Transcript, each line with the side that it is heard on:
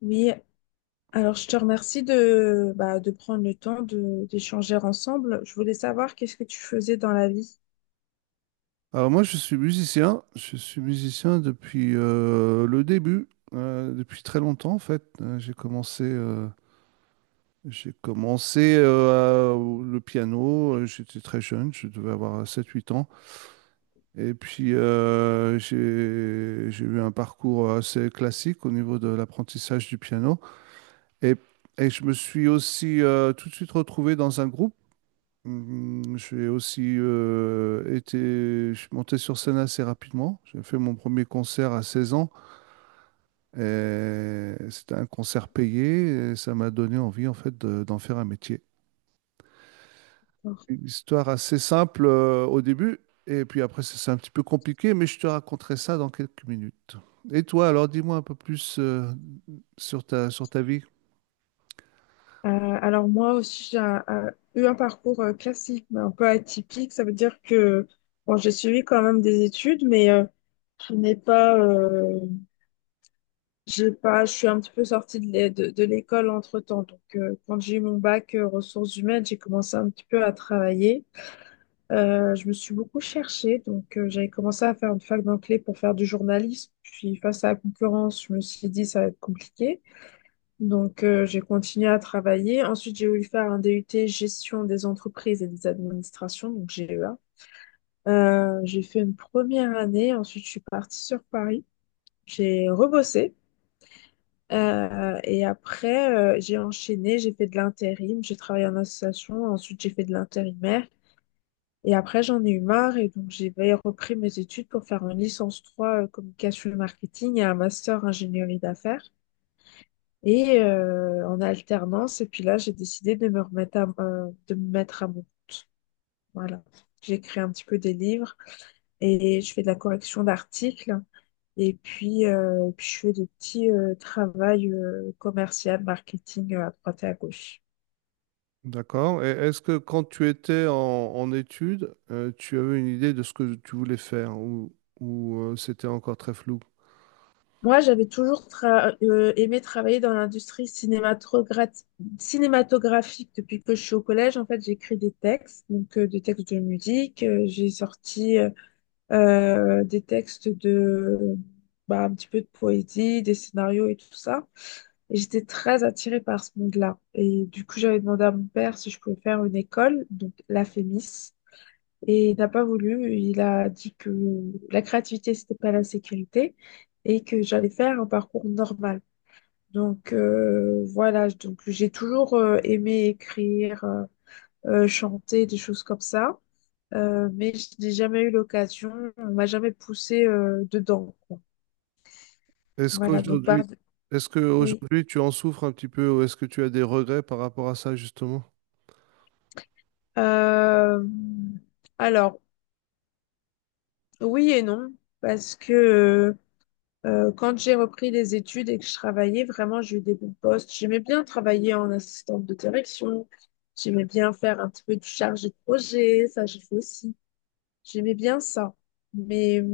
left: Oui, alors je te remercie de prendre le temps de d'échanger ensemble. Je voulais savoir qu'est-ce que tu faisais dans la vie.
right: Alors moi, je suis musicien. Je suis musicien depuis le début, depuis très longtemps en fait. J'ai commencé le piano. J'étais très jeune, je devais avoir sept huit ans. Et puis j'ai eu un parcours assez classique au niveau de l'apprentissage du piano. Et, et je me suis aussi tout de suite retrouvé dans un groupe. J'ai aussi été, je suis monté sur scène assez rapidement. J'ai fait mon premier concert à 16 ans, et c'était un concert payé, et ça m'a donné envie en fait d'en faire un métier. Une histoire assez simple au début, et puis après c'est un petit peu compliqué, mais je te raconterai ça dans quelques minutes. Et toi alors, dis-moi un peu plus sur ta vie.
left: Euh, alors moi aussi, j'ai un- eu un parcours classique, mais un peu atypique. Ça veut dire que bon, j'ai suivi quand même des études, mais je n'ai pas, j'ai pas, je suis un petit peu sortie de l'école entre-temps. Donc quand j'ai eu mon bac ressources humaines, j'ai commencé un petit peu à travailler. Je me suis beaucoup cherchée, donc j'avais commencé à faire une fac d'anglais pour faire du journalisme. Puis face à la concurrence, je me suis dit ça va être compliqué. Donc j'ai continué à travailler. Ensuite, j'ai voulu faire un DUT gestion des entreprises et des administrations, donc GEA. J'ai fait une première année, ensuite je suis partie sur Paris. J'ai rebossé et après j'ai enchaîné, j'ai fait de l'intérim, j'ai travaillé en association, ensuite j'ai fait de l'intérimaire. Et après, j'en ai eu marre et donc j'ai repris mes études pour faire une licence 3 communication et marketing et un master ingénierie d'affaires. Et en alternance, et puis là, j'ai décidé de me mettre à mon... Voilà. J'écris un petit peu des livres et je fais de la correction d'articles. Et puis je fais des petits travaux commercial, marketing à droite et à gauche.
right: D'accord. Et est-ce que, quand tu étais en études, tu avais une idée de ce que tu voulais faire, ou c'était encore très flou?
left: Moi, j'avais toujours aimé travailler dans l'industrie cinématographique depuis que je suis au collège. En fait, j'écris des textes, donc des textes de musique. J'ai sorti des textes de, un petit peu de poésie, des scénarios et tout ça. Et j'étais très attirée par ce monde-là. Et du coup, j'avais demandé à mon père si je pouvais faire une école, donc la FEMIS. Et il n'a pas voulu, il a dit que la créativité, c'était pas la sécurité et que j'allais faire un parcours normal. Donc voilà, donc j'ai toujours aimé écrire, chanter, des choses comme ça, mais je n'ai jamais eu l'occasion, on m'a jamais poussé dedans, quoi.
right: Est-ce
left: Voilà, donc
right: qu'aujourd'hui,
left: pardon.
right: est-ce que
left: Oui.
right: aujourd'hui tu en souffres un petit peu, ou est-ce que tu as des regrets par rapport à ça justement?
left: Euh, alors, oui et non, parce que quand j'ai repris les études et que je travaillais, vraiment, j'ai eu des bons postes. J'aimais bien travailler en assistante de direction. J'aimais bien faire un petit peu du chargé de projet. Ça, j'ai fait aussi. J'aimais bien ça. Mais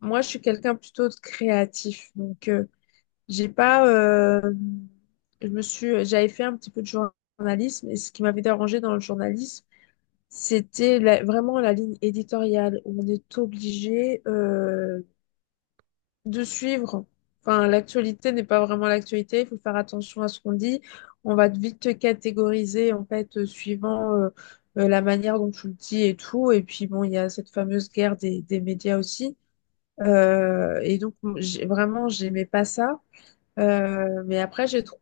left: moi, je suis quelqu'un plutôt de créatif. Donc, j'ai pas. Je me suis, j'avais fait un petit peu de journalisme. Et ce qui m'avait dérangé dans le journalisme, c'était vraiment la ligne éditoriale où on est obligé de suivre. Enfin, l'actualité n'est pas vraiment l'actualité, il faut faire attention à ce qu'on dit. On va vite te catégoriser en fait suivant la manière dont tu le dis et tout. Et puis bon, il y a cette fameuse guerre des médias aussi. Et donc vraiment, j'aimais pas ça. Mais après,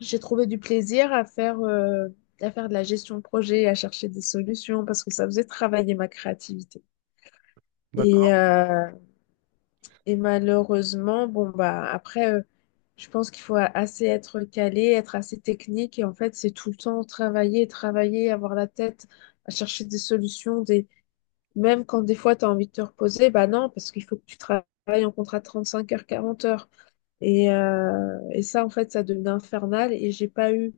left: j'ai trouvé du plaisir à faire de la gestion de projet, à chercher des solutions parce que ça faisait travailler ma créativité. Et,
right: D'accord.
left: euh, et malheureusement, bon, après, je pense qu'il faut assez être calé, être assez technique. Et en fait, c'est tout le temps travailler, travailler, avoir la tête à chercher des solutions. Des... Même quand des fois, tu as envie de te reposer, bah non, parce qu'il faut que tu travailles en contrat de 5 heures, 40 heures. Et ça, en fait, ça devenait infernal. Et j'ai pas eu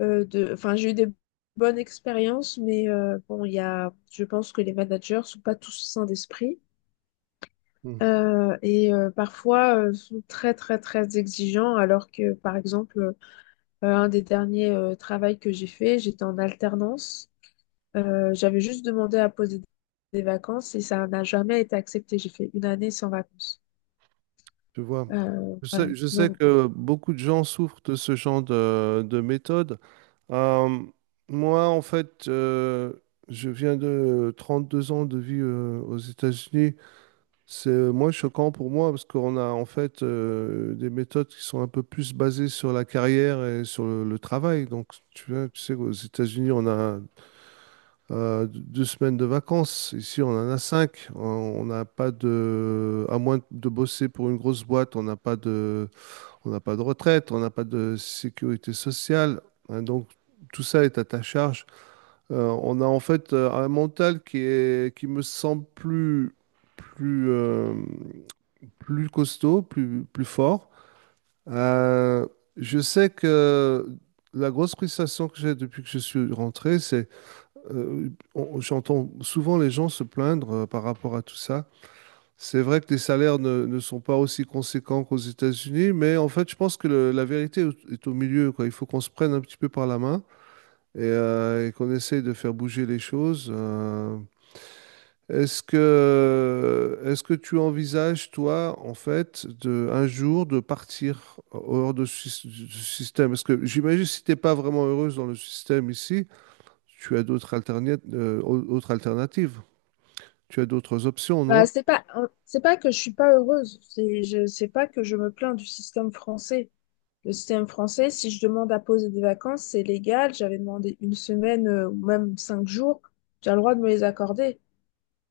left: de. Enfin, j'ai eu des bonnes expériences, mais bon, il y a... je pense que les managers sont pas tous sains d'esprit.
right: Mhm.
left: Et parfois sont très très très exigeants alors que par exemple un des derniers travails que j'ai fait, j'étais en alternance. J'avais juste demandé à poser des vacances et ça n'a jamais été accepté, j'ai fait une année sans vacances.
right: Tu vois, je
left: Voilà,
right: sais, je sais
left: donc
right: que beaucoup de gens souffrent de ce genre de méthode. Euh, Moi, en fait, je viens de 32 ans de vie aux États-Unis. C'est moins choquant pour moi, parce qu'on a en fait des méthodes qui sont un peu plus basées sur la carrière et sur le travail. Donc, tu vois, tu sais qu'aux États-Unis, on a 2 semaines de vacances. Ici, on en a cinq. On n'a pas de, à moins de bosser pour une grosse boîte, on n'a pas de retraite, on n'a pas de sécurité sociale. Hein, donc, tout ça est à ta charge. On a en fait un mental qui est, qui me semble plus, euh, plus costaud, plus fort. Euh, je sais que la grosse frustration que j'ai depuis que je suis rentré, c'est euh, j'entends souvent les gens se plaindre par rapport à tout ça. C'est vrai que les salaires ne sont pas aussi conséquents qu'aux États-Unis, mais en fait, je pense que la vérité est au milieu, quoi. Il faut qu'on se prenne un petit peu par la main et qu'on essaye de faire bouger les choses. Est-ce que tu envisages, toi, en fait, un jour de partir hors de du système? Parce que j'imagine, si tu n'es pas vraiment heureuse dans le système ici, tu as d'autres alterna- au- autres alternatives, tu as d'autres options, non?
left: bah, c'est pas c'est pas que je suis pas heureuse, c'est pas que je me plains du système français. Le système français, si je demande à poser des vacances, c'est légal. J'avais demandé une semaine ou même 5 jours, j'ai le droit de me les accorder.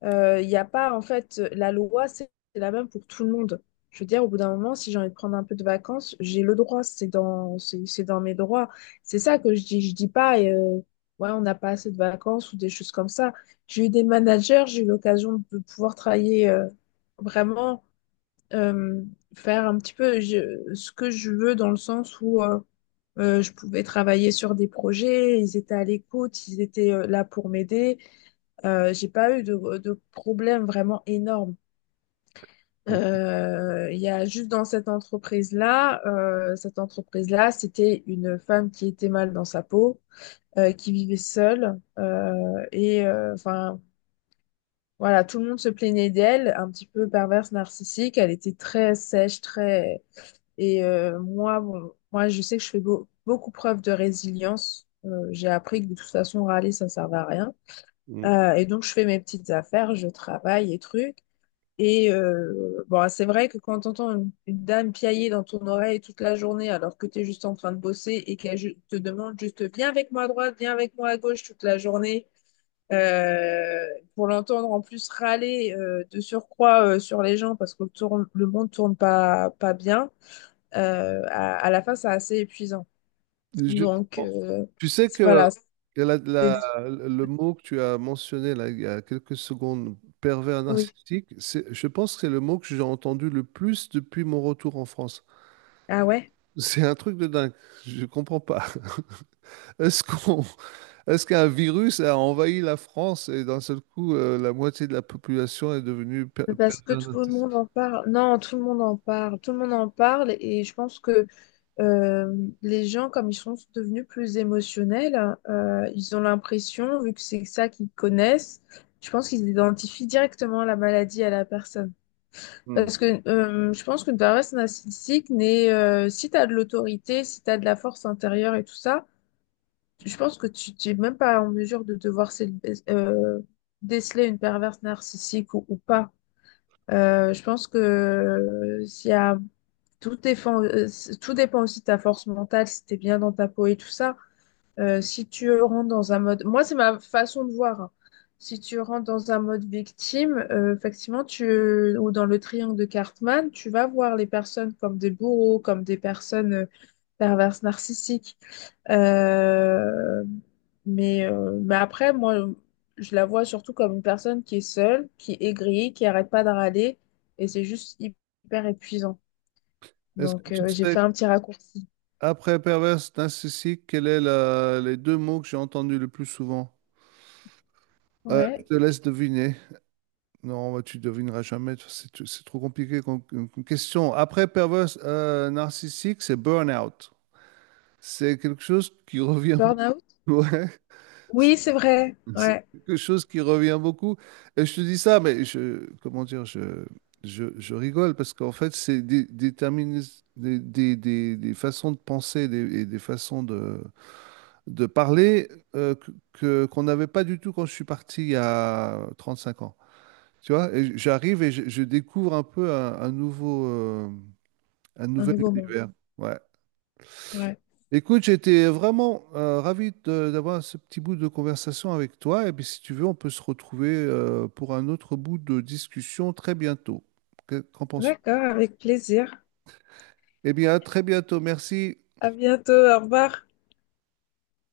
left: Il n'y a pas, en fait, la loi, c'est la même pour tout le monde. Je veux dire, au bout d'un moment, si j'ai envie de prendre un peu de vacances, j'ai le droit, c'est dans mes droits. C'est ça que je dis. Je dis pas, ouais, on n'a pas assez de vacances ou des choses comme ça. J'ai eu des managers, j'ai eu l'occasion de pouvoir travailler vraiment, euh, faire un petit peu ce que je veux dans le sens où je pouvais travailler sur des projets, ils étaient à l'écoute, ils étaient là pour m'aider. J'ai pas eu de problème vraiment énorme. Il y a juste dans cette entreprise-là, c'était une femme qui était mal dans sa peau, qui vivait seule, enfin voilà, tout le monde se plaignait d'elle, un petit peu perverse, narcissique. Elle était très sèche, très moi, bon, moi, je sais que je fais beaucoup preuve de résilience. J'ai appris que de toute façon, râler, ça ne servait à rien.
right: Mm.
left: Et donc, je fais mes petites affaires, je travaille et trucs. Et bon, c'est vrai que quand tu entends une dame piailler dans ton oreille toute la journée alors que tu es juste en train de bosser et qu'elle te demande juste viens avec moi à droite, viens avec moi à gauche toute la journée, euh, pour l'entendre en plus râler de surcroît sur les gens parce que le monde tourne pas bien, à la fin c'est assez épuisant.
right: Je
left: Donc
right: comprends. Tu sais que
left: voilà, c'est des-
right: le mot que tu as mentionné là, il y a quelques secondes, pervers
left: oui.
right: narcissique, c'est, je pense que c'est le mot que j'ai entendu le plus depuis mon retour en France.
left: Ah ouais?
right: C'est un truc de dingue. Je comprends pas. Est-ce qu'on, est-ce qu'un virus a envahi la France, et d'un seul coup, la moitié de la population est devenue
left: Parce que
right: pervers
left: tout le
right: narcissique?
left: monde en parle. Non, tout le monde en parle. Tout le monde en parle, et je pense que Euh, les gens, comme ils sont devenus plus émotionnels, ils ont l'impression, vu que c'est ça qu'ils connaissent, je pense qu'ils identifient directement la maladie à la personne.
right: Hmm.
left: Parce que je pense qu'une personne narcissique n'est, si tu as de l'autorité, si tu as de la force intérieure et tout ça, je pense que tu n'es même pas en mesure de devoir euh, déceler une perverse narcissique ou pas. Je pense que s'il y a tout dépend, tout dépend aussi de ta force mentale, si t'es bien dans ta peau et tout ça. Si tu rentres dans un mode, moi c'est ma façon de voir. Hein. Si tu rentres dans un mode victime, effectivement, tu ou dans le triangle de Cartman, tu vas voir les personnes comme des bourreaux, comme des personnes perverses narcissiques. Euh, mais après, moi, je la vois surtout comme une personne qui est seule, qui est aigrie, qui arrête pas de râler, et c'est juste hyper épuisant.
right: Est-ce que
left: Donc,
right: tu
left: j'ai fait
right: sais,
left: un petit raccourci.
right: après pervers narcissique, quels sont les deux mots que j'ai entendus le plus souvent? Je
left: Ouais.
right: te laisse deviner. Non, bah, tu devineras jamais. C'est c'est trop compliqué comme, question. Après perverse narcissique, c'est burn-out. C'est quelque chose qui revient
left: Burnout?
right: beaucoup. Ouais.
left: Oui, c'est vrai.
right: Mhm. C'est
left: Ouais.
right: quelque chose qui revient beaucoup. Et je te dis ça, mais je, comment dire, je rigole parce qu'en fait, c'est des façons de penser et des façons de parler qu'on n'avait pas du tout quand je suis parti il y a 35 ans. Tu vois, et j'arrive et je découvre un peu un
left: Un
right: nouvel
left: nouveau monde.
right: univers. Ouais.
left: Ouais.
right: Écoute, j'étais vraiment ravi d'avoir ce petit bout de conversation avec toi. Et puis, si tu veux, on peut se retrouver pour un autre bout de discussion très bientôt. Qu'en penses-tu?
left: D'accord, avec plaisir.
right: Eh bien, à très bientôt. Merci.
left: À bientôt. Au revoir.